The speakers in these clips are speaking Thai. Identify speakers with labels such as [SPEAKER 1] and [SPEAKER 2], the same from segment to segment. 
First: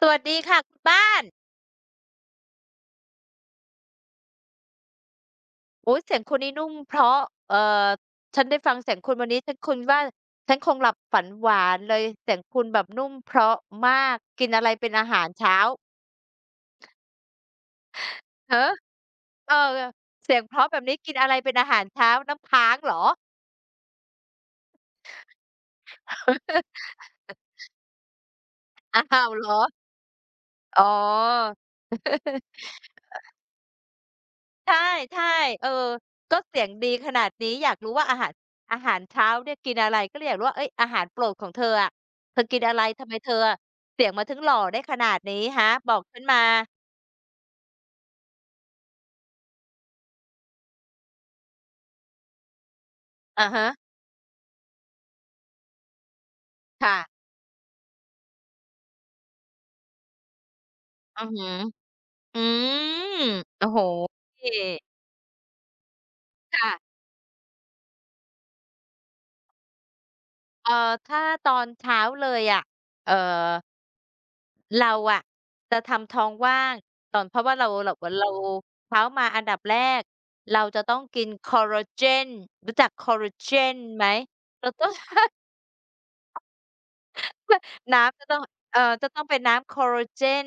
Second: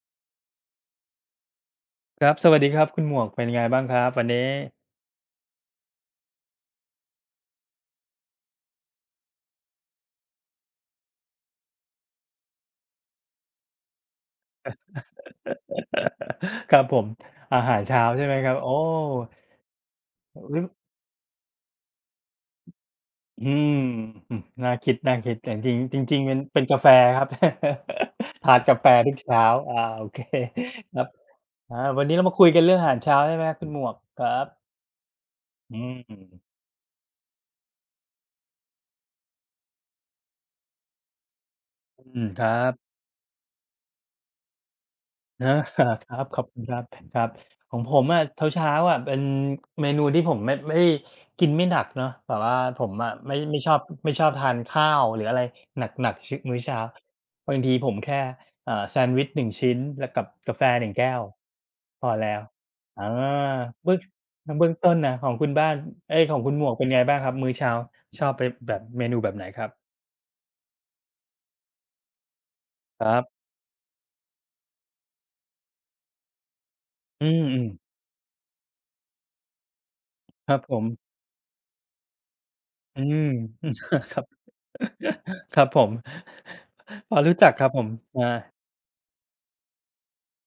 [SPEAKER 1] สวัสดีค่ะคุณบ้าน
[SPEAKER 2] ครับสวัสดีครับคุณหมวกเป็นไงบ้างครับวันนี้
[SPEAKER 1] โอ้ยเสียงคุณนี่นุ่มเพราะเอ่อฉันได้ฟังเสียงคุณวันนี้ฉันคุณว่าฉันคงหลับฝันหวานเลยเสียงคุณแบบนุ่มเพราะมากกินอะไรเป็นอาหารเช้า
[SPEAKER 2] ครับผมอาหารเช้าใช่ไหมครับ
[SPEAKER 1] ฮะ
[SPEAKER 2] โอ้
[SPEAKER 1] เออเสียงเพ
[SPEAKER 2] หรือ
[SPEAKER 1] ราะแบบนี้กินอะไรเป็นอาหารเช้าน้ำค้างเหรอ
[SPEAKER 2] อืมอืมน่าคิดน่าคิดแต่จริงจริงๆเป็นเป็นกาแฟครับ ทานกาแฟ
[SPEAKER 1] อ้
[SPEAKER 2] ทุก
[SPEAKER 1] าว
[SPEAKER 2] เช้า
[SPEAKER 1] เหรอ
[SPEAKER 2] อาโอเค
[SPEAKER 1] อ๋อ
[SPEAKER 2] ครับอาวันนี้เรามาคุย กันเรื่องอาหารเช้าใช่ไหมครับคุณหมวกครับ
[SPEAKER 1] ใช่ๆเออ
[SPEAKER 2] อื
[SPEAKER 1] ก็เสี
[SPEAKER 2] ม
[SPEAKER 1] ยงดีขนาดนี้ อยากรู้ว่าอาหารอาหารเช้าเนี่ยกินอะไรก็เลยอยากรู้ว่าเฮ้ยอาหารโปรดของเธออะ
[SPEAKER 2] อืม
[SPEAKER 1] เธ
[SPEAKER 2] ค
[SPEAKER 1] อ
[SPEAKER 2] รั
[SPEAKER 1] กินอะไร
[SPEAKER 2] บ
[SPEAKER 1] ทำไมเธออะเสียงมาถึงหล่อได้ขนาดนี้
[SPEAKER 2] อา
[SPEAKER 1] ฮะ
[SPEAKER 2] ค
[SPEAKER 1] บอกฉั
[SPEAKER 2] รั
[SPEAKER 1] น
[SPEAKER 2] บข
[SPEAKER 1] มา
[SPEAKER 2] อบคุณครับครับของผมอะเช้าๆอะเป็นเมนูที่ผมไม่กินไม่หนักเนาะแบบว่าผมอะไม่
[SPEAKER 1] อะ
[SPEAKER 2] ไม่
[SPEAKER 1] ฮะ
[SPEAKER 2] ชอบไม่ชอบทานข้าวหรืออะไรหนักๆชึมื้อเช้า
[SPEAKER 1] ค่ะ
[SPEAKER 2] บางทีผมแค่แซนด์วิช1ชิ้นแล้วกับกาแฟ1แก้
[SPEAKER 1] อื
[SPEAKER 2] ว
[SPEAKER 1] อฮึ
[SPEAKER 2] พอแล้
[SPEAKER 1] อื
[SPEAKER 2] วอา
[SPEAKER 1] มโอ้โฮ
[SPEAKER 2] เบื้องเบื้องต้นน่ะของคุณบ้านเอ๊ยของคุณหม
[SPEAKER 1] ค่ะ
[SPEAKER 2] วกเป็นไงบ้างครับมื้อเช้าชอบไปแบบเมนูแบบไหนครับ
[SPEAKER 1] เอ่อถ้าตอนเช้าเลยอะ
[SPEAKER 2] ค
[SPEAKER 1] เอ่
[SPEAKER 2] รับ
[SPEAKER 1] อ เราอะจะทำท้องว่างตอน
[SPEAKER 2] อื
[SPEAKER 1] เพราะว่า
[SPEAKER 2] ม
[SPEAKER 1] เรา
[SPEAKER 2] ๆ
[SPEAKER 1] เราเช้ามาอันดับแรก
[SPEAKER 2] ครั
[SPEAKER 1] เรา
[SPEAKER 2] บผ
[SPEAKER 1] จะ
[SPEAKER 2] ม
[SPEAKER 1] ต้องกินคอลลาเจนรู้จัก
[SPEAKER 2] อื
[SPEAKER 1] คอล
[SPEAKER 2] ม
[SPEAKER 1] ลาเจนไหม
[SPEAKER 2] ครับ
[SPEAKER 1] เราต้อง
[SPEAKER 2] ครับผมพอรู้จักครับผม
[SPEAKER 1] น้ำจะ
[SPEAKER 2] อา
[SPEAKER 1] ต้องจะต้องเป็นน้ำค o ลล a เจน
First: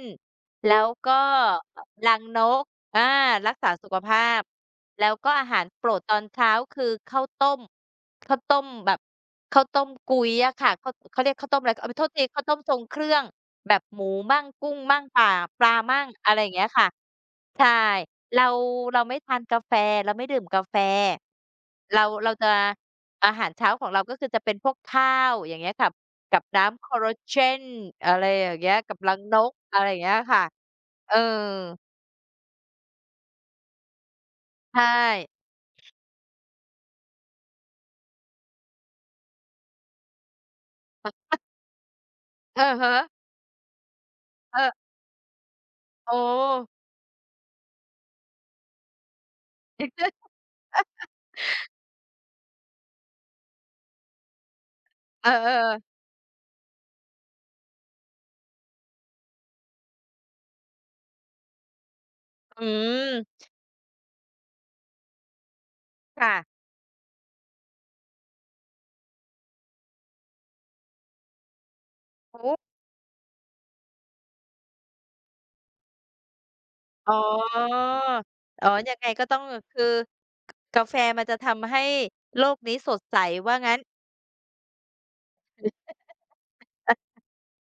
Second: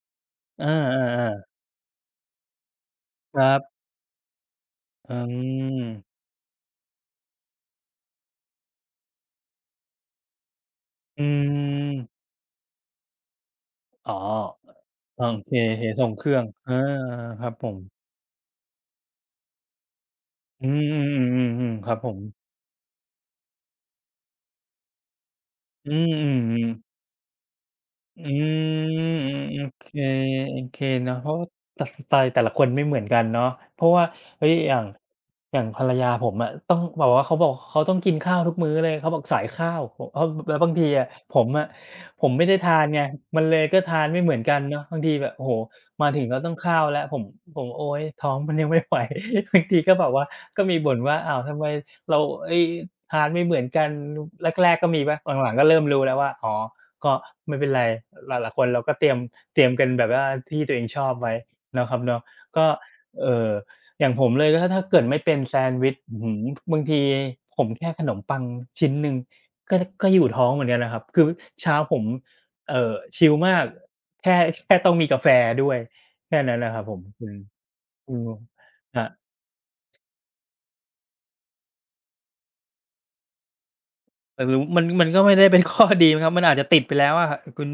[SPEAKER 2] อา
[SPEAKER 1] แล้ว
[SPEAKER 2] อ่า
[SPEAKER 1] ก็
[SPEAKER 2] อ่า
[SPEAKER 1] อรังนกอา
[SPEAKER 2] ค
[SPEAKER 1] รั
[SPEAKER 2] รั
[SPEAKER 1] กษา
[SPEAKER 2] บ
[SPEAKER 1] สุขภาพแล้ว
[SPEAKER 2] อื
[SPEAKER 1] ก็อาหารโปรดตอ
[SPEAKER 2] ม
[SPEAKER 1] นเช้าคือข้าวต้มข้าวต้มแบบข้าวต้มก๊้ยอะค่ะข้าวเขา
[SPEAKER 2] อื
[SPEAKER 1] เรียกข้าวต้มอะไรเออโทษที
[SPEAKER 2] ม
[SPEAKER 1] ข้าวต้มทรงเครื่องแบบหมู
[SPEAKER 2] อ๋อ
[SPEAKER 1] มั่งกุ้งมั่ง
[SPEAKER 2] โอ
[SPEAKER 1] ป่า
[SPEAKER 2] เค
[SPEAKER 1] ปลา
[SPEAKER 2] เห
[SPEAKER 1] มั่
[SPEAKER 2] ส่
[SPEAKER 1] ง
[SPEAKER 2] งเค
[SPEAKER 1] อะ
[SPEAKER 2] รื่
[SPEAKER 1] ไร
[SPEAKER 2] อง
[SPEAKER 1] อย่างเงี้ย
[SPEAKER 2] อ่า
[SPEAKER 1] ค่ะ
[SPEAKER 2] ครับผ
[SPEAKER 1] ใช่
[SPEAKER 2] ม
[SPEAKER 1] เราเราไม่ทานกาแฟเราไม่ดื่มกา
[SPEAKER 2] อื
[SPEAKER 1] แฟ
[SPEAKER 2] มอืมอืมอืมอืมครับ
[SPEAKER 1] เรา
[SPEAKER 2] ผม
[SPEAKER 1] เราจะ อาหารเช้าของเราก็คือจะเป็นพวกข้าวอย่างเงี้ยค่ะ
[SPEAKER 2] อืมอืม
[SPEAKER 1] กับ
[SPEAKER 2] อื
[SPEAKER 1] น้ำ
[SPEAKER 2] ม
[SPEAKER 1] collagen อะไร
[SPEAKER 2] อื
[SPEAKER 1] อย่างเงี้ยกับ
[SPEAKER 2] ม
[SPEAKER 1] รังนก
[SPEAKER 2] โอ
[SPEAKER 1] อะไร
[SPEAKER 2] เค
[SPEAKER 1] อย่างเงี้ยค่ะ
[SPEAKER 2] โอเค
[SPEAKER 1] เออ
[SPEAKER 2] เนาะเพราะว่าแต่สไตล์แต่ละคนไม่เหมือนกันเนาะเพราะว่าเฮ้ยอ
[SPEAKER 1] ใช
[SPEAKER 2] ย่าง
[SPEAKER 1] ่
[SPEAKER 2] อย่างภรรยาผมอะต้องแบบว่าเขาบอกเขาต้องกินข้าวทุกมื้อเลยเขาบอกสายข้าวผมอ้าวแล้วบางทีอะผมอะผมไม่ได้
[SPEAKER 1] อะ
[SPEAKER 2] ทานไง
[SPEAKER 1] ฮะ
[SPEAKER 2] มันเลยก็ทานไม่เหมือนกั
[SPEAKER 1] เอ
[SPEAKER 2] น
[SPEAKER 1] อ
[SPEAKER 2] เนาะบางทีแบบโอ้โฮมา
[SPEAKER 1] โอ้
[SPEAKER 2] ถึงก็ต้องข้าวแล้วผมผมโอ๊ยท้องมันยังไม่ไหว บางทีก็แบบว่าก็มีบ่นว่าอ้าวทำไมเราเฮ้ยทานไม่เหมือนกันแรกๆก็มีเป
[SPEAKER 1] เออ
[SPEAKER 2] ล่าหลังๆก็เริ่ม
[SPEAKER 1] ๆ
[SPEAKER 2] รู้แล้วว่าอ๋อ ก็ไม่เป็นไร หลายๆคนเราก็เตรียมกันแบบว่าที่ตัวเองชอบไว้เนาะครับเนาะ
[SPEAKER 1] อื
[SPEAKER 2] ก็เอ่
[SPEAKER 1] ม
[SPEAKER 2] ออย่างผมเลยก็ถ้าเกิดไม่เป็นแซนด์วิชอื้อฮื
[SPEAKER 1] ค่ะ
[SPEAKER 2] อบางทีผมแค่ขนมปังชิ้นหนึ่งก็ก็อยู่ท้องเหมือนกันนะครับคือเช้าผม
[SPEAKER 1] โอ้
[SPEAKER 2] ชิลมากแค่แค่ต้องมีกาแฟด้วยแค่นั้นนะครับผม
[SPEAKER 1] อ๋
[SPEAKER 2] อืม
[SPEAKER 1] อ
[SPEAKER 2] อืม
[SPEAKER 1] อ๋อยัง
[SPEAKER 2] อา
[SPEAKER 1] ไงก็ต้องคือกาแฟมันจะทำให้โลกนี้สดใสว่างั้น
[SPEAKER 2] แต่หรือมันก็ไม่ได้เป็นข้อดีมั้งครับมันอาจจะติดไปแล้วอะคุณ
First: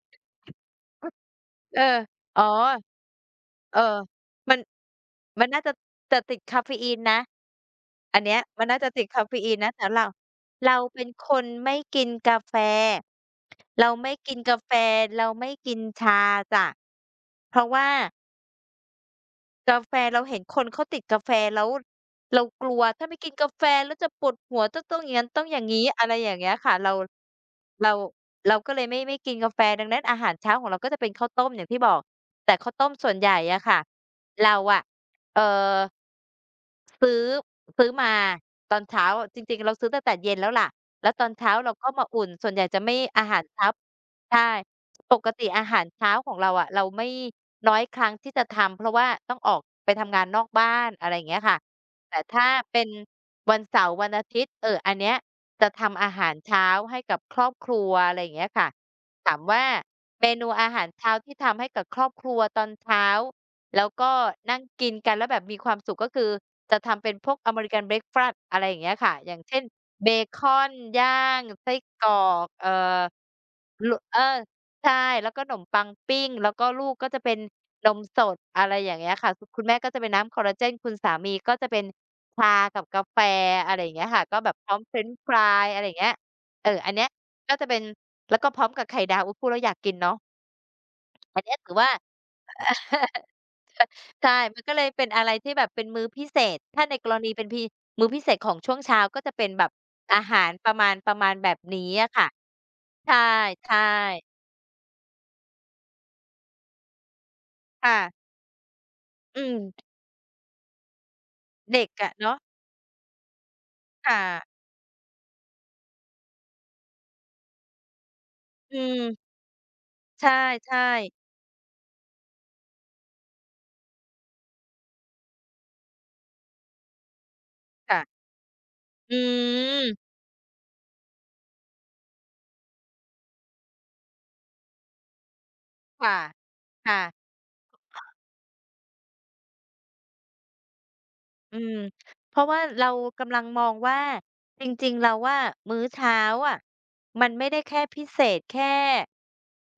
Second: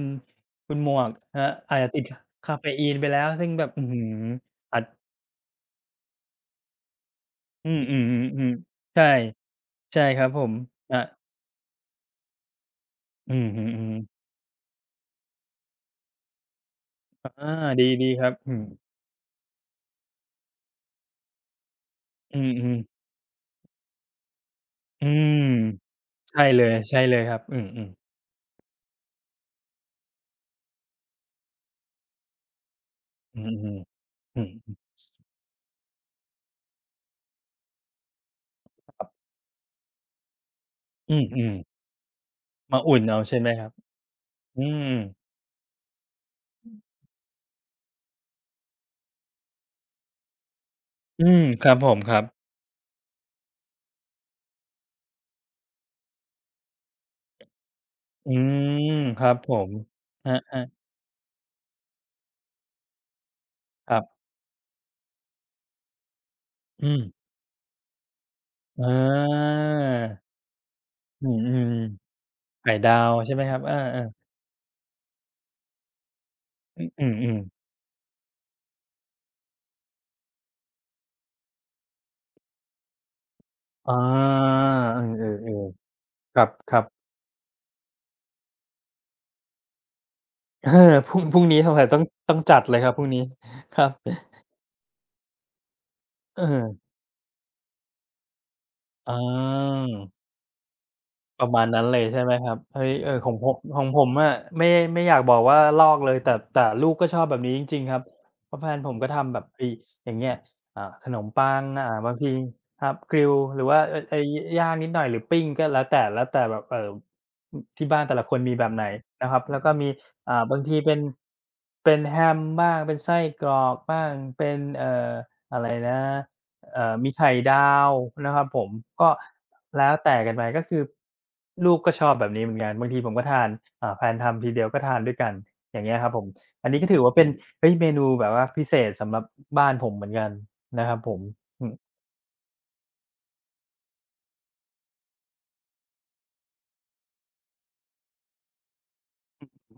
[SPEAKER 2] คุณหมวก ครับอา
[SPEAKER 1] เอ
[SPEAKER 2] จ
[SPEAKER 1] อ
[SPEAKER 2] จะติดค
[SPEAKER 1] อ๋อ
[SPEAKER 2] กาเฟอีนไปแล้วซึ่งแบบ
[SPEAKER 1] เออ
[SPEAKER 2] อื้อฮือ
[SPEAKER 1] มัน
[SPEAKER 2] อัด
[SPEAKER 1] มันน่าจะจะติดกาเฟอีนนะ
[SPEAKER 2] อื
[SPEAKER 1] อันเนี้ย
[SPEAKER 2] ม
[SPEAKER 1] มัน
[SPEAKER 2] ๆ
[SPEAKER 1] น่า
[SPEAKER 2] ๆ
[SPEAKER 1] จะ
[SPEAKER 2] ๆ
[SPEAKER 1] ติ
[SPEAKER 2] ใช่
[SPEAKER 1] ดกาเฟอีนนะแต่
[SPEAKER 2] ใช่
[SPEAKER 1] เรา
[SPEAKER 2] ครับผม
[SPEAKER 1] เรา
[SPEAKER 2] ครั
[SPEAKER 1] เป็
[SPEAKER 2] บ
[SPEAKER 1] นคนไม่กินกาแฟ
[SPEAKER 2] อือฮึ
[SPEAKER 1] เราไม่
[SPEAKER 2] ๆ
[SPEAKER 1] กินกาแฟเราไม่กินชาจ้ะ
[SPEAKER 2] อา
[SPEAKER 1] เพราะว่า
[SPEAKER 2] ดีดีครับอืม
[SPEAKER 1] กาแฟเราเห็นคนเขาติดกาแฟแล้ว
[SPEAKER 2] อื
[SPEAKER 1] เรากลั
[SPEAKER 2] ม
[SPEAKER 1] ว
[SPEAKER 2] ๆ
[SPEAKER 1] ถ้าไม่กินกาแฟแล้วจะปวดหัวจะต้องอ
[SPEAKER 2] อื
[SPEAKER 1] ย่างงั้น
[SPEAKER 2] ม
[SPEAKER 1] ต้องอย่างงี้อะไรอย่าง
[SPEAKER 2] ใช่
[SPEAKER 1] เงี้ย
[SPEAKER 2] เลย
[SPEAKER 1] ค่ะเรา
[SPEAKER 2] ใช่เลยครับอืม
[SPEAKER 1] เรา
[SPEAKER 2] ๆ
[SPEAKER 1] เราก็เลยไม่กินกาแฟดังนั้นอาหารเช้าของเราก็จะเป็นข้าวต้มอย่างที่บอกแต่ข้าวต้มส่วนใหญ่
[SPEAKER 2] อื
[SPEAKER 1] อะค่ะ
[SPEAKER 2] อๆอื
[SPEAKER 1] เรา
[SPEAKER 2] ม
[SPEAKER 1] อะเอ่อซื้อซื้อมาตอน
[SPEAKER 2] ค
[SPEAKER 1] เช้า
[SPEAKER 2] รับ
[SPEAKER 1] จริงๆเราซื้อตั้งแต่เย็นแล้วล่ะแล้ว
[SPEAKER 2] อื
[SPEAKER 1] ตอนเช้า
[SPEAKER 2] มๆ
[SPEAKER 1] เราก็มาอุ่นส่วนใหญ่จะ
[SPEAKER 2] มา
[SPEAKER 1] ไม่
[SPEAKER 2] อุ่นเอา
[SPEAKER 1] อาหา
[SPEAKER 2] ใช่
[SPEAKER 1] ร
[SPEAKER 2] ไหมค
[SPEAKER 1] เช้า
[SPEAKER 2] รับ
[SPEAKER 1] ใช่
[SPEAKER 2] อืม
[SPEAKER 1] ปกติอาหารเช้าของเราอะเราไม่น้อยครั้งที่จะทำเพราะว่าต้องออกไปทำงานนอกบ้านอะไรอ
[SPEAKER 2] อื
[SPEAKER 1] ย่างเงี้ย
[SPEAKER 2] ม
[SPEAKER 1] ค่ะ
[SPEAKER 2] ครับผมค
[SPEAKER 1] แต่
[SPEAKER 2] รับ
[SPEAKER 1] ถ้าเป็นวันเสาร์วันอาทิตย์อันเนี้ยจะทำอาหารเช้าให้กับครอบครัวอะไรอย่า
[SPEAKER 2] อื
[SPEAKER 1] งเงี้ยค่ะ
[SPEAKER 2] มครั
[SPEAKER 1] ถา
[SPEAKER 2] บ
[SPEAKER 1] ม
[SPEAKER 2] ผ
[SPEAKER 1] ว่า
[SPEAKER 2] ม
[SPEAKER 1] เม
[SPEAKER 2] ครั
[SPEAKER 1] นูอาหาร
[SPEAKER 2] บ
[SPEAKER 1] เช้าที่ทำให้กับครอบครัวตอนเช้าแล้ว
[SPEAKER 2] ๆครับ
[SPEAKER 1] ก็นั่งกินกันแล้วแบบมีความสุขก็คือจะ
[SPEAKER 2] อืม
[SPEAKER 1] ทำเป็นพวก American breakfast อะไรอย่าง
[SPEAKER 2] อ
[SPEAKER 1] เงี้ยค่ะอย่างเช่น เบ
[SPEAKER 2] า
[SPEAKER 1] คอนย่า
[SPEAKER 2] อื
[SPEAKER 1] งไส้
[SPEAKER 2] ม
[SPEAKER 1] กรอก
[SPEAKER 2] ๆไข่ดาวใช่ไหมครับอา
[SPEAKER 1] ลุเออใช่แล้วก็ขนมปังปิ้งแล้วก็
[SPEAKER 2] ๆ
[SPEAKER 1] ลูก
[SPEAKER 2] อื
[SPEAKER 1] ก็จะเป็น
[SPEAKER 2] มๆ
[SPEAKER 1] นมสดอะไรอย่างเงี้ยค่ะคุณแม่ก็จะเป็นน้ำคอลลาเจนคุณสามีก็จะเป็นชากับกาแฟอะไรอย่าง
[SPEAKER 2] อา
[SPEAKER 1] เงี้ยค่ะก็แบบพร้อมเฟ
[SPEAKER 2] เ
[SPEAKER 1] รนช์
[SPEAKER 2] อ
[SPEAKER 1] ฟรา
[SPEAKER 2] อ
[SPEAKER 1] ยอะไรอ
[SPEAKER 2] ๆ
[SPEAKER 1] ย่างเงี้ย
[SPEAKER 2] ๆคร
[SPEAKER 1] เออ
[SPEAKER 2] ับ
[SPEAKER 1] อันเนี้ย
[SPEAKER 2] ๆ
[SPEAKER 1] ก็จะเป็นแล้วก็พร้อมกับไข่ดาวอุ๊ยพูดแล้วอยากกินเนาะ
[SPEAKER 2] เออ พรุ่งพ
[SPEAKER 1] อั
[SPEAKER 2] รุ่
[SPEAKER 1] น
[SPEAKER 2] ง
[SPEAKER 1] เนี้ย
[SPEAKER 2] นี้ส
[SPEAKER 1] ถือ
[SPEAKER 2] งสัย
[SPEAKER 1] ว่า
[SPEAKER 2] ต้องต้องจัดเลยครับพรุ่งนี้ครับ
[SPEAKER 1] ใช่ มันก็เลยเป็นอะไรที่แบบเป็นมื้อพิเศ
[SPEAKER 2] เ
[SPEAKER 1] ษ ถ้า
[SPEAKER 2] ออ
[SPEAKER 1] ในกรณีเป็นพีมื้อพิเศษของช่วงเช้า
[SPEAKER 2] อา
[SPEAKER 1] ก็จะเป็นแบบอาหารประมาณประมาณ
[SPEAKER 2] ป
[SPEAKER 1] แบ
[SPEAKER 2] ระ
[SPEAKER 1] บ
[SPEAKER 2] มาณนั้น
[SPEAKER 1] นี้
[SPEAKER 2] เลย
[SPEAKER 1] อะ
[SPEAKER 2] ใช่
[SPEAKER 1] ค่ะ
[SPEAKER 2] ไหมครับเฮ้ยเอ
[SPEAKER 1] ใช่
[SPEAKER 2] อของผม
[SPEAKER 1] ใช่
[SPEAKER 2] อะไม่ไม่อยากบอกว่าลอกเลยแต่ลูกก็ชอบแบบนี้จริงๆครับ
[SPEAKER 1] ค่ะ
[SPEAKER 2] เพราะแฟนผมก็ทำแบ
[SPEAKER 1] อื
[SPEAKER 2] บ
[SPEAKER 1] ม
[SPEAKER 2] ไอ้อย่างเงี้ยอ่าขนมปัง
[SPEAKER 1] เด็ก
[SPEAKER 2] อ่า
[SPEAKER 1] อะ
[SPEAKER 2] บางที
[SPEAKER 1] เนาะ
[SPEAKER 2] ครับกริลหรือว่า
[SPEAKER 1] ค
[SPEAKER 2] ไอ้
[SPEAKER 1] ่ะ
[SPEAKER 2] ย่างนิดหน่อยหรือปิ้งก็แล้วแต่แล้วแต่แบบอที่บ้านแต่ละคนมีแบบ
[SPEAKER 1] อื
[SPEAKER 2] ไหนนะค
[SPEAKER 1] ม
[SPEAKER 2] รับแล้วก็มี
[SPEAKER 1] ใ
[SPEAKER 2] อ่าบางที
[SPEAKER 1] ช่
[SPEAKER 2] เป็น
[SPEAKER 1] ๆ
[SPEAKER 2] แฮมบ้างเป็นไส้กรอกบ้างเป็นอะไรนะ มีไข่ดาว
[SPEAKER 1] ค่ะ
[SPEAKER 2] นะครับผมก็
[SPEAKER 1] อื
[SPEAKER 2] แล้ว
[SPEAKER 1] ม
[SPEAKER 2] แต่กันไปก็คือลูกก็ชอบแบบนี้เหมือนกันบางทีผมก็ทานอ่าแฟนทำทีเดียวก็ทานด้วยกันอย่างเงี้ยครับ
[SPEAKER 1] ค่ะ
[SPEAKER 2] ผมอันนี้ก็ถือว่าเป็
[SPEAKER 1] ค่ะ
[SPEAKER 2] นเฮ้ยเมนูแบบว่าพิเศษสำหรับบ้านผมเหมือนกันนะครับผม
[SPEAKER 1] อื
[SPEAKER 2] อือ
[SPEAKER 1] มเพราะว่าเรากำลังมองว่าจริงๆเราว่ามื้อเช้าอะมันไม่ได้แค่พิเศษแค่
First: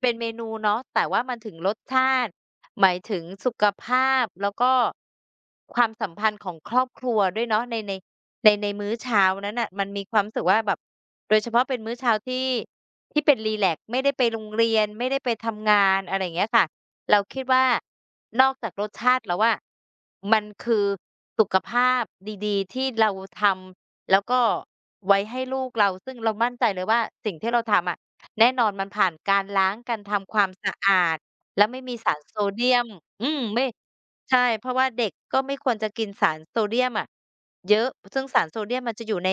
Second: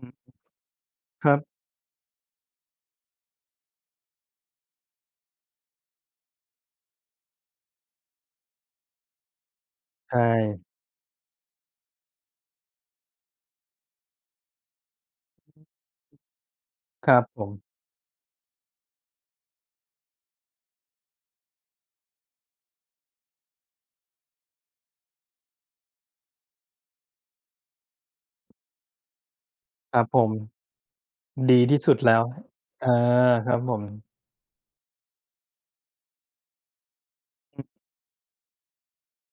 [SPEAKER 1] เป็นเม
[SPEAKER 2] ฮึ
[SPEAKER 1] นูเนาะแต่ว่า
[SPEAKER 2] ค
[SPEAKER 1] มั
[SPEAKER 2] รั
[SPEAKER 1] นถึง
[SPEAKER 2] บ
[SPEAKER 1] รสชาติหมายถึงสุขภาพแล้วก็ความสัมพันธ์ของครอบครัวด้วยเนาะในมื้อเช้านั้นน่ะมันมีค
[SPEAKER 2] ใช่
[SPEAKER 1] วามรู้สึกว่าแบบโดยเฉพาะเป็นมื้อเช้าที่ที่เป็นรีแลกซ์ไม่ได้ไปโรงเรียนไม่ได้ไปทำงานอะไรอย่างเงี้ยค่ะ
[SPEAKER 2] ค
[SPEAKER 1] เรา
[SPEAKER 2] รับผ
[SPEAKER 1] คิด
[SPEAKER 2] ม
[SPEAKER 1] ว่านอกจากรสชาติแล้วอะมันคือสุขภาพดีๆที่เราทำแล้วก็ไว้ให้ลูกเราซึ่งเรามั่นใจเลยว่าสิ่งที่เราทำอะแน่นอนมันผ่านการล้าง
[SPEAKER 2] ค
[SPEAKER 1] การ
[SPEAKER 2] รับผม
[SPEAKER 1] ทำความสะอาด
[SPEAKER 2] ดี
[SPEAKER 1] และไม่
[SPEAKER 2] ที่สุ
[SPEAKER 1] มี
[SPEAKER 2] ด
[SPEAKER 1] สา
[SPEAKER 2] แล้
[SPEAKER 1] ร
[SPEAKER 2] ว
[SPEAKER 1] โซเดียม
[SPEAKER 2] เอ
[SPEAKER 1] อื
[SPEAKER 2] อ
[SPEAKER 1] ม
[SPEAKER 2] ครับ
[SPEAKER 1] ไม่
[SPEAKER 2] ผม
[SPEAKER 1] ใช่เพราะว่าเด็กก็ไม่ควรจะกินสารโซเดียมอะเยอะซึ่งสารโซเดียมมันจะอยู่ใน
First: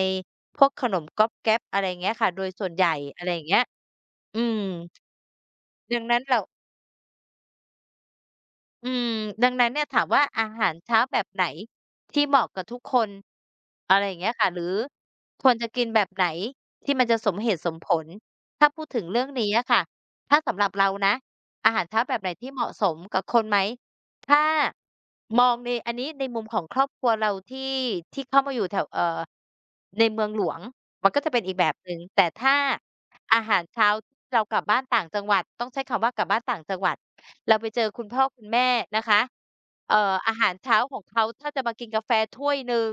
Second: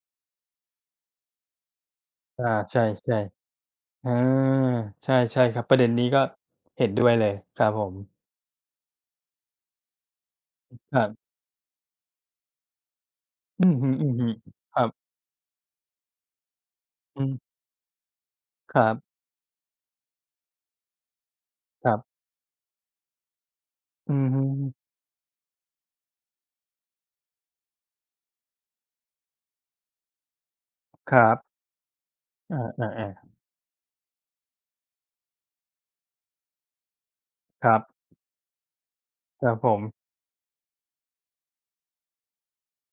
[SPEAKER 1] พวกขนมก๊อบแก๊บอะไรอย่างเงี้ยค่ะโดย
[SPEAKER 2] อา
[SPEAKER 1] ส่วน
[SPEAKER 2] ใช่
[SPEAKER 1] ใหญ่อะไรอย่างเงี้ย
[SPEAKER 2] ๆอา
[SPEAKER 1] อืม
[SPEAKER 2] ใช่ใช่ครับประเด็น
[SPEAKER 1] ดัง
[SPEAKER 2] นี้
[SPEAKER 1] นั้
[SPEAKER 2] ก็
[SPEAKER 1] นเรา
[SPEAKER 2] เห็นด้วยเลยครับผม
[SPEAKER 1] อืมดังนั้นเนี่ยถามว่าอาหาร
[SPEAKER 2] ค
[SPEAKER 1] เช้า
[SPEAKER 2] รั
[SPEAKER 1] แบบ
[SPEAKER 2] บ
[SPEAKER 1] ไหนที่เหมาะกับทุกคน
[SPEAKER 2] อือฮ
[SPEAKER 1] อะไรอย่าง
[SPEAKER 2] ึ
[SPEAKER 1] เงี้ยค่ะหรื
[SPEAKER 2] ๆ
[SPEAKER 1] อ
[SPEAKER 2] ครับ
[SPEAKER 1] ควรจะกินแบบไหนที่มันจะ
[SPEAKER 2] อื
[SPEAKER 1] สมเห
[SPEAKER 2] ม
[SPEAKER 1] ตุสมผลถ้า
[SPEAKER 2] ค
[SPEAKER 1] พูด
[SPEAKER 2] รั
[SPEAKER 1] ถึง
[SPEAKER 2] บ
[SPEAKER 1] เรื่องนี้อะค่ะถ้าสำหรับเรานะอาหาร
[SPEAKER 2] ครั
[SPEAKER 1] เช้าแบ
[SPEAKER 2] บ
[SPEAKER 1] บไหนที่เหมาะสมกับคนไหม
[SPEAKER 2] อื
[SPEAKER 1] ถ้า
[SPEAKER 2] ม
[SPEAKER 1] มองในอันนี้ในมุมของครอบครัวเราที่เข้ามาอยู่แถวในเมืองหลวงมัน
[SPEAKER 2] ค
[SPEAKER 1] ก็
[SPEAKER 2] รั
[SPEAKER 1] จะเป็นอีก
[SPEAKER 2] บ
[SPEAKER 1] แบบหนึ่งแต่ถ้า
[SPEAKER 2] อาๆ
[SPEAKER 1] อาหารเช้าเรากลับบ้านต่างจังหวัดต้องใช้คำว่ากลับบ้านต่างจังหวัดเรา
[SPEAKER 2] ๆค
[SPEAKER 1] ไป
[SPEAKER 2] รั
[SPEAKER 1] เจ
[SPEAKER 2] บ
[SPEAKER 1] อคุณพ่อคุณแม่นะคะ
[SPEAKER 2] ครับผม
[SPEAKER 1] อาหารเช้าของเขาถ้าจะมากินกาแฟถ้วยหนึ่ง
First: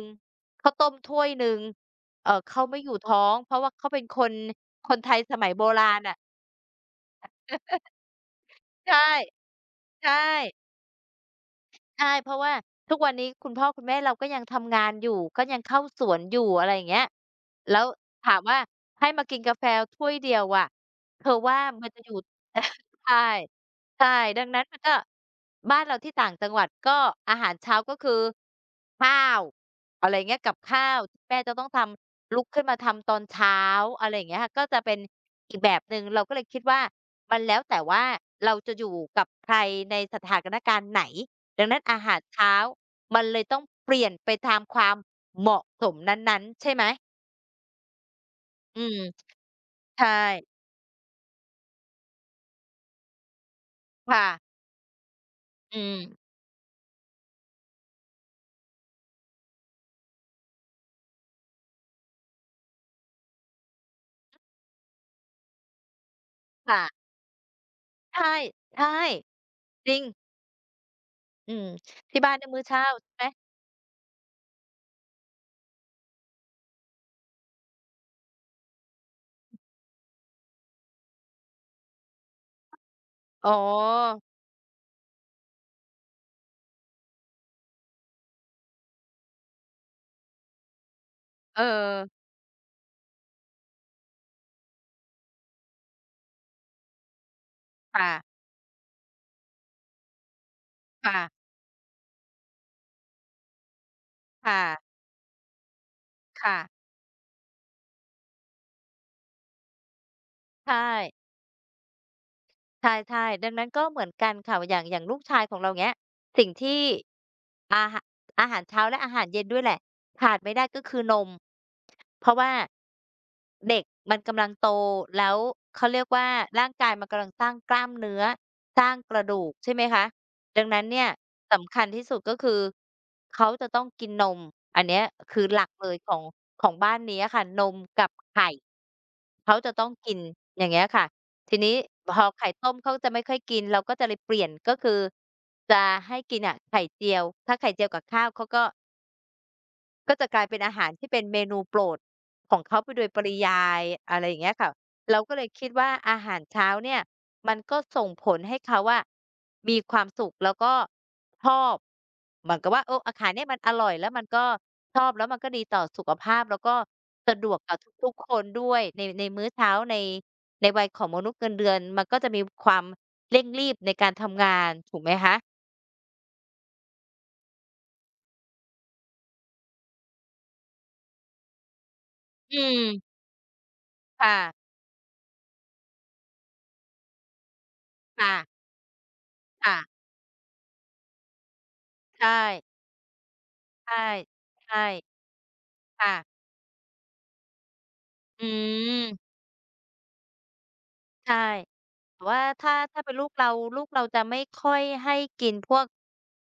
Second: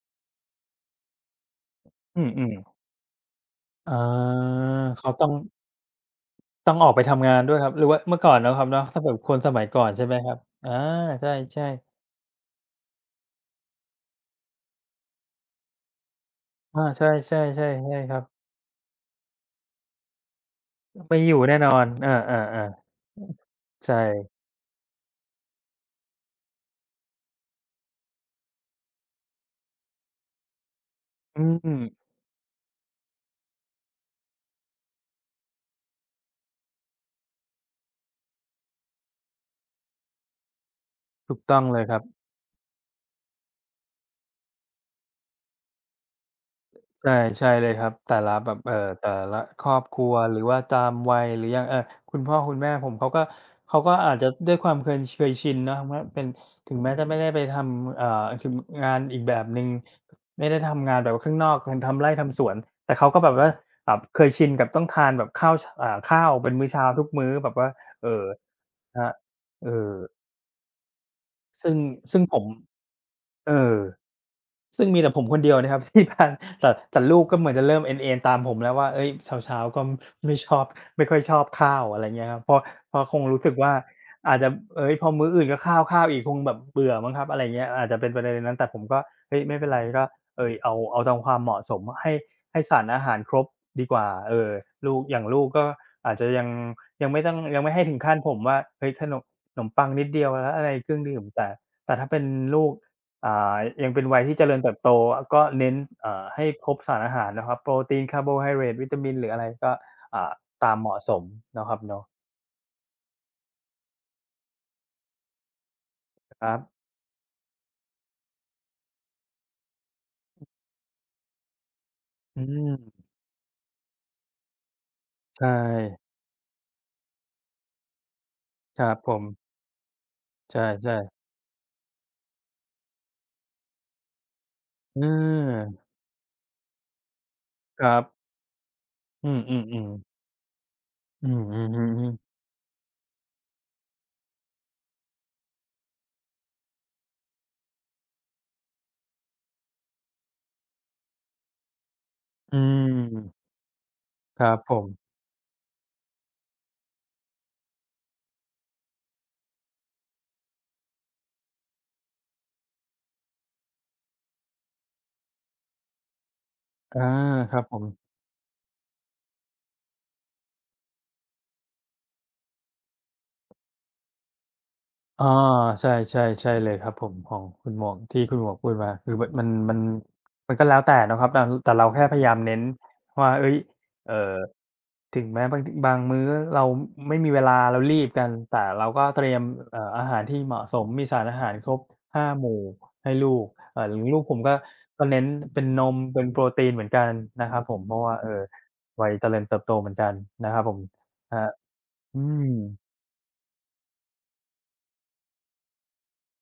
[SPEAKER 1] ข้าวต้มถ้วยหนึ่ง
[SPEAKER 2] อืม
[SPEAKER 1] เขาไม่อยู่ท้องเพราะว่าเขา
[SPEAKER 2] ๆอา
[SPEAKER 1] เป็นคนคนไท
[SPEAKER 2] เขา
[SPEAKER 1] ย
[SPEAKER 2] ต้อง
[SPEAKER 1] สมัยโบราณอะ
[SPEAKER 2] ออกไปทำงานด้วยครับหรือว่าเมื่อก่อนเนาะครับเนาะ
[SPEAKER 1] ใช่
[SPEAKER 2] ถ้าแบบคนสมัยก่อนใช่
[SPEAKER 1] ใช่
[SPEAKER 2] ไหมครับอาใช่
[SPEAKER 1] ใช่
[SPEAKER 2] ๆ
[SPEAKER 1] เพราะว่าทุกวันนี้คุณพ่อคุณแม่เราก็ยังทำงานอยู่ก็ยังเข้าสวนอยู่อะไรอย่า
[SPEAKER 2] อา
[SPEAKER 1] งเงี้ย
[SPEAKER 2] ใช่ๆๆใ
[SPEAKER 1] แล้ว
[SPEAKER 2] ช่ครับ
[SPEAKER 1] ถามว่าให้มากินกาแฟถ้วยเดียวอะ
[SPEAKER 2] ไม่
[SPEAKER 1] เธ
[SPEAKER 2] อ
[SPEAKER 1] อ
[SPEAKER 2] ยู่แน่
[SPEAKER 1] ว่า
[SPEAKER 2] นอน
[SPEAKER 1] มันจะอ
[SPEAKER 2] อา
[SPEAKER 1] ยู่
[SPEAKER 2] ๆ
[SPEAKER 1] ใช่
[SPEAKER 2] ๆอือ
[SPEAKER 1] ใช่
[SPEAKER 2] ใช่
[SPEAKER 1] ดังนั้นมันก็บ้านเราที่ต่างจังหวัดก็อาหารเช้าก็คือข้าวอะไรอย่างเงี้ยกับข้าวที่แม่
[SPEAKER 2] อื
[SPEAKER 1] จะต้องท
[SPEAKER 2] ม
[SPEAKER 1] ำลุกขึ้นมาทำตอนเช้าอะไรอย่างเงี้ยค่ะก็จะเป็นอีกแบบหนึ่งเราก็เลยคิดว่ามันแล้วแต่ว่าเราจะอยู่กับใครในสถานการณ์ไหน
[SPEAKER 2] ถูกต้อ
[SPEAKER 1] ดั
[SPEAKER 2] ง
[SPEAKER 1] ง
[SPEAKER 2] เล
[SPEAKER 1] นั้น
[SPEAKER 2] ยค
[SPEAKER 1] อา
[SPEAKER 2] รับ
[SPEAKER 1] หารเช้ามันเลยต้องเปลี่ยนไปตามความเหมาะสมนั้นๆใช่ไหม
[SPEAKER 2] ใช่ใช่เลยครับแต่ละแบบ
[SPEAKER 1] อืม
[SPEAKER 2] แต่ละครอบครั
[SPEAKER 1] ใช่
[SPEAKER 2] วหรือว่าตามวัยหรืออย่างคุณพ่อคุณแม่ผมเขาก็อาจ
[SPEAKER 1] ค่ะ
[SPEAKER 2] จะด้วยความเคยชินเนาะ
[SPEAKER 1] อืม
[SPEAKER 2] ว่าเป็นถึงแม้จะไม่ได้ไปทำถึงงานอีกแบบหนึ่งไม่ได้ทำงานแบบว่าข้างนอกทำไร่ทำสวนแต่เขาก็แบบว่าแบบเคยชินกับต้องทานแบบข้าวชอ่าข้าวเป็นมื้อเช้าทุ
[SPEAKER 1] ค่ะ
[SPEAKER 2] กมื้อแบบว่าเอ่อ
[SPEAKER 1] ใช่ใช่
[SPEAKER 2] ครับเอ่
[SPEAKER 1] จ
[SPEAKER 2] อ
[SPEAKER 1] ริงอืม
[SPEAKER 2] ซึ่ง
[SPEAKER 1] ที่
[SPEAKER 2] ซึ่ง
[SPEAKER 1] บ้าน
[SPEAKER 2] ผม
[SPEAKER 1] เนี่ยมื้อเช้าใช่ไหม
[SPEAKER 2] เออ ซึ่งมีแต่ผมคนเดียวนะครับ ที่บ้านแต่ลูกก็เหมือนจะเริ่มเอนๆตามผมแล้วว่าเฮ้ยเช้าๆก็ไม่ชอบ ไม่ค่อยชอบข้าวอะไรเงี้ยครับเพราะเพราะคงรู้
[SPEAKER 1] อ๋อ
[SPEAKER 2] สึกว่าอาจจะเฮ้ยพอมื้ออื่นก็ข้าวๆอีกคงแบบเบื่อมั้งครับอะไรเงี้ยอาจจะเป็นประเด็นนั้นแต่ผมก็เฮ้ยไม่เป็นไรก็เอ่ยเอาเอาตามความเห
[SPEAKER 1] เอ
[SPEAKER 2] มาะ
[SPEAKER 1] อ
[SPEAKER 2] สมให้ให้สารอาหารครบดีกว่าเออลูกอย่างลูกก็อาจจะยังยังไม่ต้องยังไม่ให้ถึง
[SPEAKER 1] ค่ะ
[SPEAKER 2] ขั้นผมว่าเฮ้ยขนมขนมปังนิดเดียวแล้วอะไรเครื่องดื่ม
[SPEAKER 1] ค่ะ
[SPEAKER 2] แต่แต่ถ้าเป็นลูก อ่ายังเป็นวัยที่เจ
[SPEAKER 1] ค
[SPEAKER 2] ริญเติบโต
[SPEAKER 1] ่ะ
[SPEAKER 2] ก็เน้นให้
[SPEAKER 1] ค่ะ
[SPEAKER 2] ครบสารอาหารนะครับโปรตีน คาร์โบไฮเดรตวิตามิน หรืออะไรก็อ่า
[SPEAKER 1] ใช
[SPEAKER 2] ตามเหมาะสม
[SPEAKER 1] ่
[SPEAKER 2] เนาะครับเนาะ
[SPEAKER 1] ใช่ๆดังนั้นก็เหมือนกันค่ะอย่างลูกชายของเราเงี้ย
[SPEAKER 2] ค
[SPEAKER 1] สิ่ง
[SPEAKER 2] รับ
[SPEAKER 1] ที่ อาหอาหารเช้าและอาหารเย็นด้วยแหละขาดไม่ได้ก็คือนมเพราะ
[SPEAKER 2] อื
[SPEAKER 1] ว่า
[SPEAKER 2] ม
[SPEAKER 1] เด็กมันกำลังโตแล้ว
[SPEAKER 2] ใช่
[SPEAKER 1] เขาเรียกว่าร่างกายมันกำลังสร้างกล้ามเนื้อส
[SPEAKER 2] ค
[SPEAKER 1] ร้า
[SPEAKER 2] รั
[SPEAKER 1] ง
[SPEAKER 2] บผ
[SPEAKER 1] ก
[SPEAKER 2] ม
[SPEAKER 1] ระดูกใช่ไหมคะ
[SPEAKER 2] ใช
[SPEAKER 1] ดังนั้น
[SPEAKER 2] ่
[SPEAKER 1] เนี่ย
[SPEAKER 2] ๆ
[SPEAKER 1] สำคัญที่สุดก็คือเขาจะต้องกินนมอันเนี้
[SPEAKER 2] เอ
[SPEAKER 1] ยคือหลั
[SPEAKER 2] อ
[SPEAKER 1] กเลยของบ้านนี้อะค่ะนม
[SPEAKER 2] ครับ
[SPEAKER 1] กับไข่
[SPEAKER 2] อืม
[SPEAKER 1] เขาจะต้อง
[SPEAKER 2] ๆ
[SPEAKER 1] กิ
[SPEAKER 2] ๆ
[SPEAKER 1] นอย่างเงี้ยค่ะ
[SPEAKER 2] อืม
[SPEAKER 1] ที
[SPEAKER 2] อือ
[SPEAKER 1] นี้
[SPEAKER 2] ฮึ
[SPEAKER 1] พอ
[SPEAKER 2] ๆ
[SPEAKER 1] ไข่ต้มเขาจะไม่ค่อยกินเราก็จะเลยเปลี่ยนก็คือจะให้กินอะไข่เจียวถ้าไข่เจียวกับข้าวเขาก็ ก็จะกลายเป็นอาหารที่เป็นเมนูโปรดข
[SPEAKER 2] อื
[SPEAKER 1] องเขาไปโดยปริ
[SPEAKER 2] ม
[SPEAKER 1] ยายอะไรอย่า
[SPEAKER 2] ค
[SPEAKER 1] งเงี้
[SPEAKER 2] รั
[SPEAKER 1] ย
[SPEAKER 2] บ
[SPEAKER 1] ค่ะ
[SPEAKER 2] ผม
[SPEAKER 1] เราก็เลยคิดว่าอาหารเช้าเนี่ยมันก็ส่งผลให้เขาอะมีความสุขแล้วก็ชอบเหมือนกับว่าเอออาหารเนี่ยมันอร่อยแล้วมันก็ชอบแล้วมันก็ดีต่อสุขภาพแล้วก็
[SPEAKER 2] อา
[SPEAKER 1] สะดว
[SPEAKER 2] ค
[SPEAKER 1] ก
[SPEAKER 2] รับ
[SPEAKER 1] กั
[SPEAKER 2] ผ
[SPEAKER 1] บ
[SPEAKER 2] ม
[SPEAKER 1] ทุกๆคนด้วยในมื้อเช้าในวัยของมนุษย์เงินเดือนมันก็จะมีความเร่งรีบในการทำงานถูกไหม
[SPEAKER 2] อา
[SPEAKER 1] คะ
[SPEAKER 2] ใช่ๆใช่เลยครับผมของคุณหมวกที่คุณหมวกพูดมาคือแบบมันมันก็แล้วแต่เนาะครับแต่แต่เราแค่พยายามเน้
[SPEAKER 1] อื
[SPEAKER 2] น
[SPEAKER 1] ม
[SPEAKER 2] ว่าเฮ้ยเอ่อ
[SPEAKER 1] ค่ะ
[SPEAKER 2] ถึงแม้บางทบางมื้อเราไม่มีเวลาเรารีบกัน
[SPEAKER 1] ค่ะ
[SPEAKER 2] แต่เราก็เตรียม
[SPEAKER 1] ค่ะ
[SPEAKER 2] อาหารที่เหมาะสมมีสารอาหารครบ
[SPEAKER 1] ค่ะใช
[SPEAKER 2] ห้าหมู่
[SPEAKER 1] ่
[SPEAKER 2] ให้ลูกอย่า
[SPEAKER 1] ใช่
[SPEAKER 2] งลูกผมก็
[SPEAKER 1] ใช่
[SPEAKER 2] ก็เน้นเป็นนม
[SPEAKER 1] ค่ะ
[SPEAKER 2] เป็นโปรตีนเหมือนกันนะครับผมเพราะว่า
[SPEAKER 1] อื
[SPEAKER 2] วัยเจ
[SPEAKER 1] ม
[SPEAKER 2] ริญเติบโตเหมือนกันนะครับผมค
[SPEAKER 1] ใช่
[SPEAKER 2] รับอื
[SPEAKER 1] แต่ว่า
[SPEAKER 2] ม
[SPEAKER 1] ถ้าเป็นลูกเราลูกเราจะไม่ค่อยให้กินพวก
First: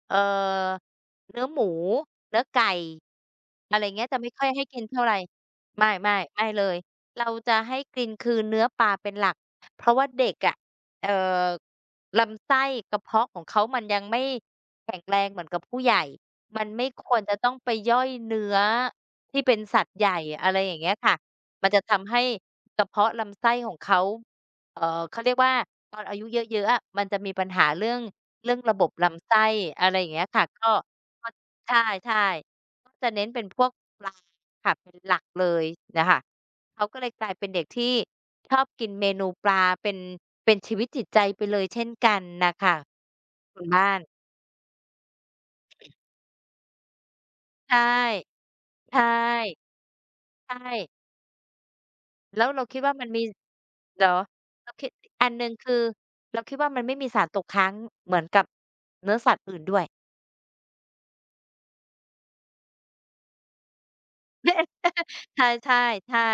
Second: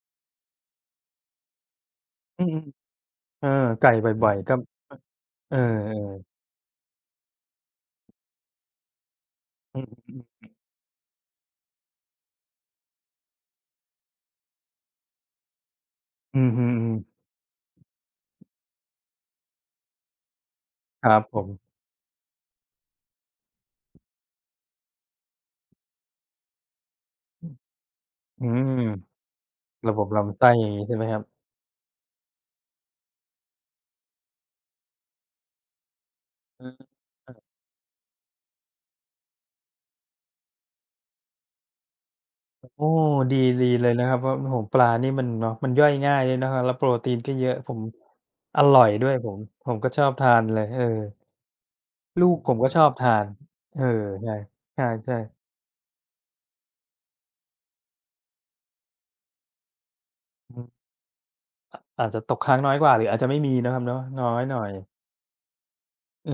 [SPEAKER 1] เอ่อเนื้อหมูเนื้
[SPEAKER 2] อื
[SPEAKER 1] อ
[SPEAKER 2] ม
[SPEAKER 1] ไก่
[SPEAKER 2] ๆเออ
[SPEAKER 1] อะไร
[SPEAKER 2] ไก่
[SPEAKER 1] เงี้ยจะ
[SPEAKER 2] บ่
[SPEAKER 1] ไม่
[SPEAKER 2] อย
[SPEAKER 1] ค่อ
[SPEAKER 2] ๆ
[SPEAKER 1] ย
[SPEAKER 2] ก็
[SPEAKER 1] ให้กินเท่าไร
[SPEAKER 2] เออ
[SPEAKER 1] ไม่ๆไม่
[SPEAKER 2] ๆ
[SPEAKER 1] เลยเราจะให้กินคือเนื้อปลาเป็นหลัก
[SPEAKER 2] อื
[SPEAKER 1] เพ
[SPEAKER 2] อ
[SPEAKER 1] ราะว่าเด็ก
[SPEAKER 2] ๆ
[SPEAKER 1] อะเอ่อลำไส้กระเพาะของเขามันยังไม่แข็งแรงเหมือนกับผู้ใหญ่
[SPEAKER 2] อือ
[SPEAKER 1] มั
[SPEAKER 2] ฮึ
[SPEAKER 1] นไม่ควร
[SPEAKER 2] ๆ
[SPEAKER 1] จะต้องไปย่อยเนื้อที่เป็นสัตว์ใหญ่อะไรอย่างเงี้ย
[SPEAKER 2] ค
[SPEAKER 1] ค่ะ
[SPEAKER 2] รับผม
[SPEAKER 1] มันจะทำให้กระเพาะลำไส้ของเขา เอ่อเขาเรียกว่าตอนอายุเยอะๆอะมันจะมีปัญหาเรื่อง
[SPEAKER 2] อื
[SPEAKER 1] เรื่องระ
[SPEAKER 2] ม
[SPEAKER 1] บบลำไส้อะไร
[SPEAKER 2] ระบ
[SPEAKER 1] อ
[SPEAKER 2] บ
[SPEAKER 1] ย่างเงี้ย
[SPEAKER 2] ลำ
[SPEAKER 1] ค่ะ
[SPEAKER 2] ไส้อ
[SPEAKER 1] ก็
[SPEAKER 2] ย่างงี้ใช่ไหมครับ
[SPEAKER 1] ก็ใช่ๆก็จะเน้นเป็นพวกปลาค่ะเป็นหลักเลยน่ะค่ะเขาก็เลยกลาย
[SPEAKER 2] ออ
[SPEAKER 1] เป็นเด็กที่ชอบกินเมนูปลาเป็นเป็นชีวิตจิตใจไปเลยเช่นกันน่ะค่ะ
[SPEAKER 2] โอ้ดี
[SPEAKER 1] คุณ
[SPEAKER 2] ดี
[SPEAKER 1] บ้า
[SPEAKER 2] เลย
[SPEAKER 1] น
[SPEAKER 2] นะครับเพราะโอ้โฮปลานี่มันเนาะมันย่อยง่ายด้วยนะครับแล้วโปรตีนก็เยอะผ
[SPEAKER 1] ใช่
[SPEAKER 2] มอร่อย
[SPEAKER 1] ใช่
[SPEAKER 2] ด้วยผมผมก็ชอบทาน
[SPEAKER 1] ใช
[SPEAKER 2] เลยเออ
[SPEAKER 1] ่
[SPEAKER 2] ลูก
[SPEAKER 1] แล้ว
[SPEAKER 2] ผม
[SPEAKER 1] เรา
[SPEAKER 2] ก็
[SPEAKER 1] คิ
[SPEAKER 2] ช
[SPEAKER 1] ด
[SPEAKER 2] อบ
[SPEAKER 1] ว่ามัน
[SPEAKER 2] ทา
[SPEAKER 1] มี
[SPEAKER 2] นเออ
[SPEAKER 1] เหรอ
[SPEAKER 2] ใช่
[SPEAKER 1] เราคิดอีก
[SPEAKER 2] ใช่
[SPEAKER 1] อันหนึ่งคือเราคิดว่ามันไม่มีสารตกค้างเหมือนกับเนื้อสัตว์อื่นด้วย
[SPEAKER 2] ๆอืมอาจจะตกค้างน้อยกว่าหรืออาจจะไม่มีนะครับเนาะน้อยหน่อย
[SPEAKER 1] ใช่ๆใช่
[SPEAKER 2] เอ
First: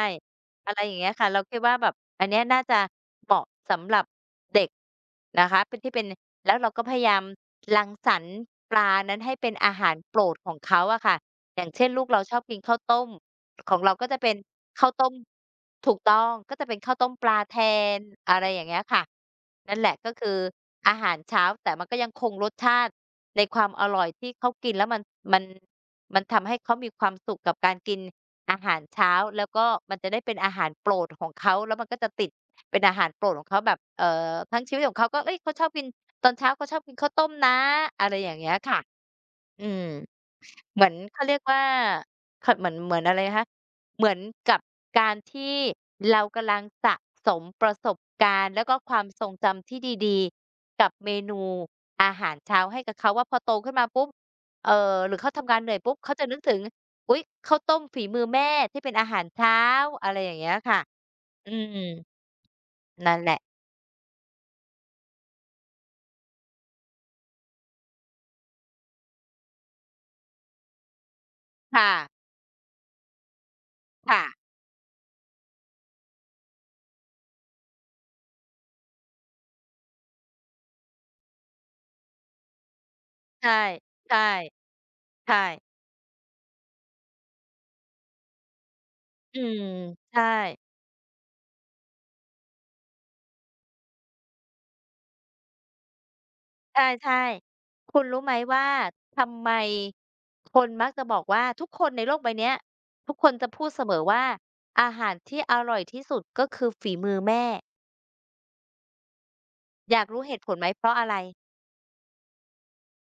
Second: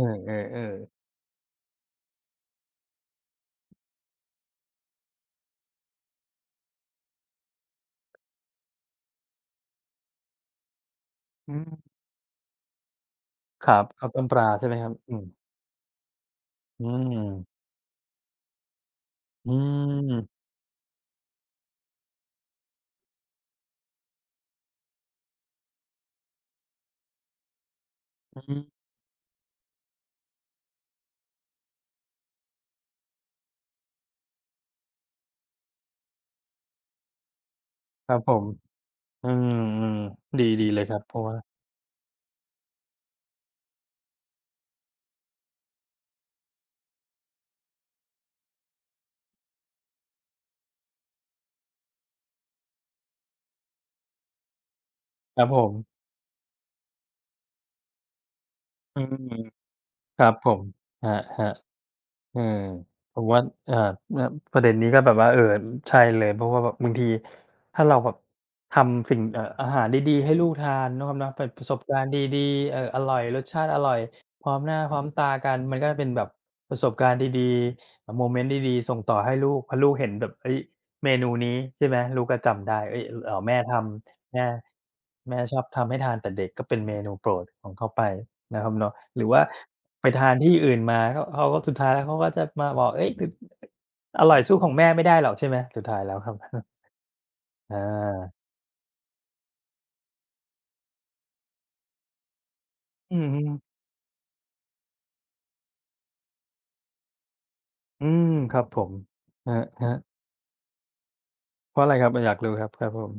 [SPEAKER 1] อะ
[SPEAKER 2] อ
[SPEAKER 1] ไรอ
[SPEAKER 2] ๆ
[SPEAKER 1] ย่าง
[SPEAKER 2] ๆ
[SPEAKER 1] เงี้ยค่ะเราคิดว่าแบบอันเนี้ยน่าจะเหมาะสำหรับเด็กนะคะเป็นที่เป็นแล้วเราก็พยายามรังสรรค์ปลานั้นให้เป็นอาหารโปรดของเขาอะค่ะ
[SPEAKER 2] อื
[SPEAKER 1] อย่างเช่น
[SPEAKER 2] ม
[SPEAKER 1] ลูกเราชอบกินข้าวต้ม
[SPEAKER 2] ค
[SPEAKER 1] ของ
[SPEAKER 2] รับ
[SPEAKER 1] เราก็
[SPEAKER 2] ข้าว
[SPEAKER 1] จะ
[SPEAKER 2] ต้ม
[SPEAKER 1] เป็
[SPEAKER 2] ป
[SPEAKER 1] น
[SPEAKER 2] ลาใช่ไหมค
[SPEAKER 1] ข้า
[SPEAKER 2] รั
[SPEAKER 1] ว
[SPEAKER 2] บ
[SPEAKER 1] ต้ม
[SPEAKER 2] อืม
[SPEAKER 1] ถูกต้องก็จะเป็น
[SPEAKER 2] อื
[SPEAKER 1] ข้าวต้มปลาแท
[SPEAKER 2] ม
[SPEAKER 1] นอะไรอย่างเงี้ยค่ะ
[SPEAKER 2] อื
[SPEAKER 1] นั่นแหละก็คือ
[SPEAKER 2] ม
[SPEAKER 1] อาหารเช้าแต่มันก็ยังคงรสชาติในความอร่อยที่เขากินแล้วมันมันทำให้เขามีความสุขกับการกิน
[SPEAKER 2] อื
[SPEAKER 1] อาหา
[SPEAKER 2] ม
[SPEAKER 1] รเช้าแล้วก็มันจะได้เป็นอาหารโปรดของเขาแล้วมันก็จะติดเป็นอาหารโปรดของเขาแบบทั้งชีวิตของเขาก็เฮ้ยเขาชอบกินตอนเช้าเขาชอบกินข้าวต้มนะอะ
[SPEAKER 2] ค
[SPEAKER 1] ไร
[SPEAKER 2] รับ
[SPEAKER 1] อ
[SPEAKER 2] ผ
[SPEAKER 1] ย่าง
[SPEAKER 2] ม
[SPEAKER 1] เงี้ยค่ะ
[SPEAKER 2] อื
[SPEAKER 1] อืม
[SPEAKER 2] มๆดีดีเล
[SPEAKER 1] เห
[SPEAKER 2] ย
[SPEAKER 1] มือ
[SPEAKER 2] ค
[SPEAKER 1] น
[SPEAKER 2] รับเพ
[SPEAKER 1] เขา
[SPEAKER 2] ราะ
[SPEAKER 1] เรี
[SPEAKER 2] ว่า
[SPEAKER 1] ยกว่าขเหมือนอะไรนะคะเหมือนกับการที่เรากำลังสะสมประสบการณ์แล้วก็ความทรงจำที่ดีๆกับเมนูอาหารเช้าให้กับเขาว่าพอโตขึ้นมาปุ๊บเอ่อหรือเขา
[SPEAKER 2] ครับ
[SPEAKER 1] ทำ
[SPEAKER 2] ผ
[SPEAKER 1] งานเหนื่อยปุ๊บ
[SPEAKER 2] ม
[SPEAKER 1] เขาจะนึกถึงอุ๊ยข้าวต้มฝีมือแม่ที่เป็น
[SPEAKER 2] อื
[SPEAKER 1] อา
[SPEAKER 2] ม
[SPEAKER 1] หารเช้าอะไร
[SPEAKER 2] ครั
[SPEAKER 1] อ
[SPEAKER 2] บ
[SPEAKER 1] ย่าง
[SPEAKER 2] ผ
[SPEAKER 1] เงี้ย
[SPEAKER 2] ม
[SPEAKER 1] ค่ะ
[SPEAKER 2] ครับ
[SPEAKER 1] อืม
[SPEAKER 2] ๆ อืมผ
[SPEAKER 1] นั่น
[SPEAKER 2] ม
[SPEAKER 1] แหละ
[SPEAKER 2] ว่าเอ่านะประเด็นนี้ก็แบบว่าเออใช่เลยเพราะว่าแบบบางทีถ้าเราแบบทำสิ่งอาหารดีๆให้ลูกทานเนาะครับเนาะเป็นประสบ
[SPEAKER 1] ค่ะ
[SPEAKER 2] การณ์ดีๆอร่อยรสชาติอร่อย
[SPEAKER 1] ค่ะ
[SPEAKER 2] พร้อมหน้าพร้อมตากันมันก็เป็นแบบประสบการณ์ดีๆอ่โมเมนต์ดีๆส่งต่อให้ลูกพอลูกเห็นแบบเฮ้ยเมนูนี้ใช่ไหมลูกก็จำได้เฮ้ย
[SPEAKER 1] ใช่
[SPEAKER 2] แม่ท
[SPEAKER 1] ใช่
[SPEAKER 2] ำแม่
[SPEAKER 1] ใช่
[SPEAKER 2] ชอบทำให้ทานแต่เด็กก็เป็นเมนูโปรดของเขาไปนะครับเนาะหรือ
[SPEAKER 1] อื
[SPEAKER 2] ว่า
[SPEAKER 1] ม
[SPEAKER 2] ไป
[SPEAKER 1] ใช่
[SPEAKER 2] ทานที่อื่นมาก็เขาก็สุดท้ายแล้วเขาก็จะมาบอกเฮ้ยตึอร่อยสู้ของแม่ไม่ได้หรอกใช่ไหมสุดท้ายแล้วครับ
[SPEAKER 1] ใช่
[SPEAKER 2] อ
[SPEAKER 1] ๆคุณรู้ไหม
[SPEAKER 2] า
[SPEAKER 1] ว่าทำไมคนมักจะบอกว่าทุกคนในโลกใบเนี้ยทุ
[SPEAKER 2] อื
[SPEAKER 1] กคนจะ
[SPEAKER 2] ม
[SPEAKER 1] พูด
[SPEAKER 2] ๆ
[SPEAKER 1] เสมอว่าอาหารที่อร่อยที่สุดก็คือฝีมือแม่
[SPEAKER 2] อืมครับผมครั
[SPEAKER 1] อยาก
[SPEAKER 2] บ
[SPEAKER 1] รู้เหตุผลไหมเพราะอะไร
[SPEAKER 2] ๆเพราะอะไรครับอยากรู้ครับครับผม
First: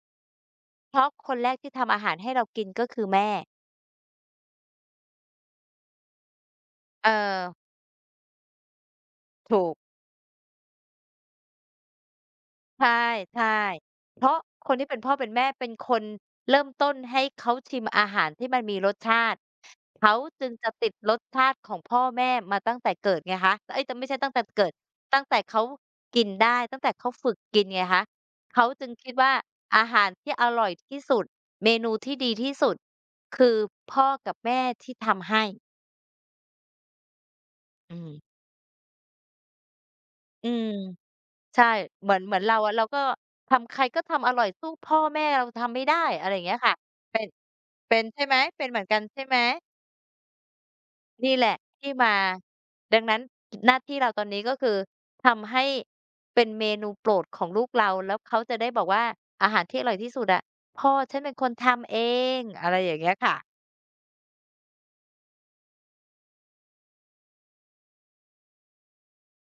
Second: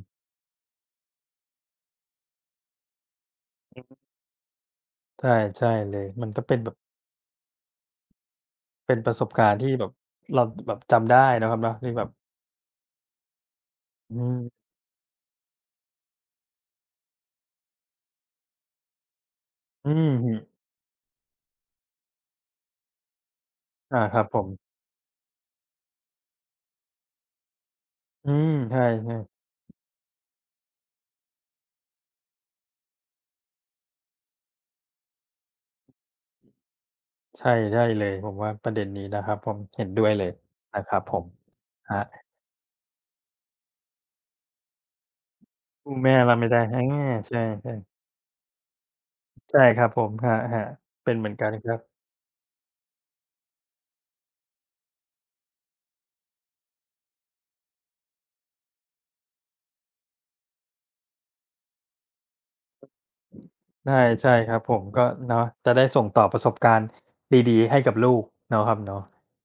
[SPEAKER 1] เพราะคนแรกที่ทำอาหารให้เรากินก็คือแม่
[SPEAKER 2] ใช่ใช่เลยมันก็เป็นแบบ
[SPEAKER 1] เออ
[SPEAKER 2] เป็นประสบการณ์
[SPEAKER 1] ถู
[SPEAKER 2] ที่
[SPEAKER 1] ก
[SPEAKER 2] แบบเราแบบจำได้เนาะครับเนาะที่แบบ
[SPEAKER 1] ใช่ใช่
[SPEAKER 2] อื
[SPEAKER 1] เพราะ
[SPEAKER 2] ม
[SPEAKER 1] คนที่เป็นพ่อเป็นแม่เป็นคนเริ่มต้นให้เขาชิมอาหารที่มันมีรสชาติ
[SPEAKER 2] อื
[SPEAKER 1] เขา
[SPEAKER 2] ม
[SPEAKER 1] จึงจะติดรสชาติของพ่อแม่มาตั้งแต่เกิดไงคะเอ๊ยแต่
[SPEAKER 2] อา
[SPEAKER 1] ไม่ใช่
[SPEAKER 2] ครับ
[SPEAKER 1] ตั้ง
[SPEAKER 2] ผ
[SPEAKER 1] แต่
[SPEAKER 2] ม
[SPEAKER 1] เกิดตั้งแต่เขากินได้ตั้งแต่เขาฝึกกินไงคะ
[SPEAKER 2] อืม
[SPEAKER 1] เขา
[SPEAKER 2] ใช่
[SPEAKER 1] จึงคิดว่าอาหารที่อร่อยที่สุดเมนูที่ดีที่สุดคือพ่อกับแม่ที่ทำให้
[SPEAKER 2] ๆใช่ได้
[SPEAKER 1] อื
[SPEAKER 2] เล
[SPEAKER 1] ม
[SPEAKER 2] ยผมว่าประเด็นนี้นะครับผมเห็นด้วยเลย
[SPEAKER 1] อืม
[SPEAKER 2] นะครับผม
[SPEAKER 1] ใช่
[SPEAKER 2] ครั
[SPEAKER 1] เหมือ
[SPEAKER 2] บ
[SPEAKER 1] นเราอะเราก็ทำใครก็ทำอร่อยสู้พ่อแม่เราทำไม่
[SPEAKER 2] สู้
[SPEAKER 1] ได้
[SPEAKER 2] แม่
[SPEAKER 1] อะไร
[SPEAKER 2] เรา
[SPEAKER 1] อย่าง
[SPEAKER 2] ไม่
[SPEAKER 1] เงี้ย
[SPEAKER 2] ได้
[SPEAKER 1] ค่ะ
[SPEAKER 2] อา
[SPEAKER 1] เป็น
[SPEAKER 2] ใช่ๆ
[SPEAKER 1] ใช่ไหมเป็นเหมือนกันใช่ไหม
[SPEAKER 2] ใช่ครับผมครับครับเป็นเหมือ
[SPEAKER 1] นี่
[SPEAKER 2] น
[SPEAKER 1] แห
[SPEAKER 2] กัน
[SPEAKER 1] ละ
[SPEAKER 2] ครับ
[SPEAKER 1] ที่มา ดังนั้นหน้าที่เราตอนนี้ก็คือทำให้เป็นเมนูโปรดของลูกเรา แล้วเขาจะได้บอกว่าอาหารที่อร่อยที่สุดอะพ่อฉันเป็นคนทำเองอะไรอย่างเงี้ยค่ะ
[SPEAKER 2] ใช่ใช่ครับผมก็เนาะจะได้ส่งต่อประสบการณ์ดีๆให้กับลูกเนาะครับเนาะ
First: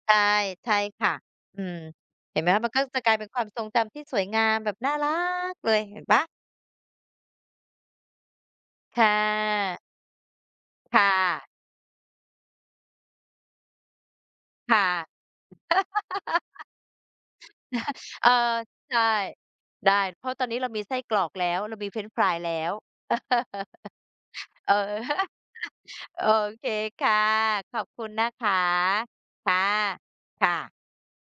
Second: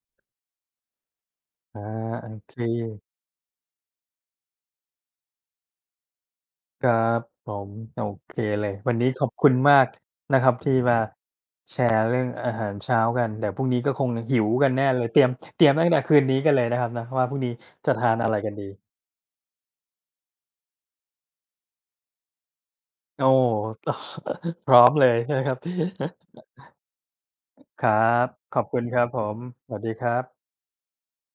[SPEAKER 1] ใช่ใช่ค่ะอืม
[SPEAKER 2] อาโอ
[SPEAKER 1] เห็นไหม
[SPEAKER 2] เค
[SPEAKER 1] คะมันก็จะกลายเป็นความทรงจำที่สวยงามแบบน่ารักเลยเห็นเปล่า
[SPEAKER 2] ครับผมโอเคเลยวันนี้
[SPEAKER 1] ค่ะ
[SPEAKER 2] ขอบคุณมากนะครับที่มา
[SPEAKER 1] ค่ะ
[SPEAKER 2] แชร์เรื่องอาหารเช้ากันเดี๋ยวพรุ่งนี้ก็คงหิวกันแน่
[SPEAKER 1] ค่ะ
[SPEAKER 2] เลยเตรียมเตรียมตั้งแต่คืนนี้กันเลยนะครับนะว่าพรุ่งนี้จะทาน
[SPEAKER 1] เออ
[SPEAKER 2] อะไรกันดี
[SPEAKER 1] ใช่ได้เพราะตอนนี้เรามีไส้กรอกแล้วเรามีเฟรนช์ฟรายแล้ว
[SPEAKER 2] โอ้ พ
[SPEAKER 1] เออ
[SPEAKER 2] ร้อมเลย ใช่ไหมครับ
[SPEAKER 1] โอเคค่ะขอ
[SPEAKER 2] ค
[SPEAKER 1] บคุณ
[SPEAKER 2] รับ
[SPEAKER 1] นะคะ
[SPEAKER 2] ขอบคุณครับผม
[SPEAKER 1] ค่ะ
[SPEAKER 2] สวัสดีครับ
[SPEAKER 1] ค่ะ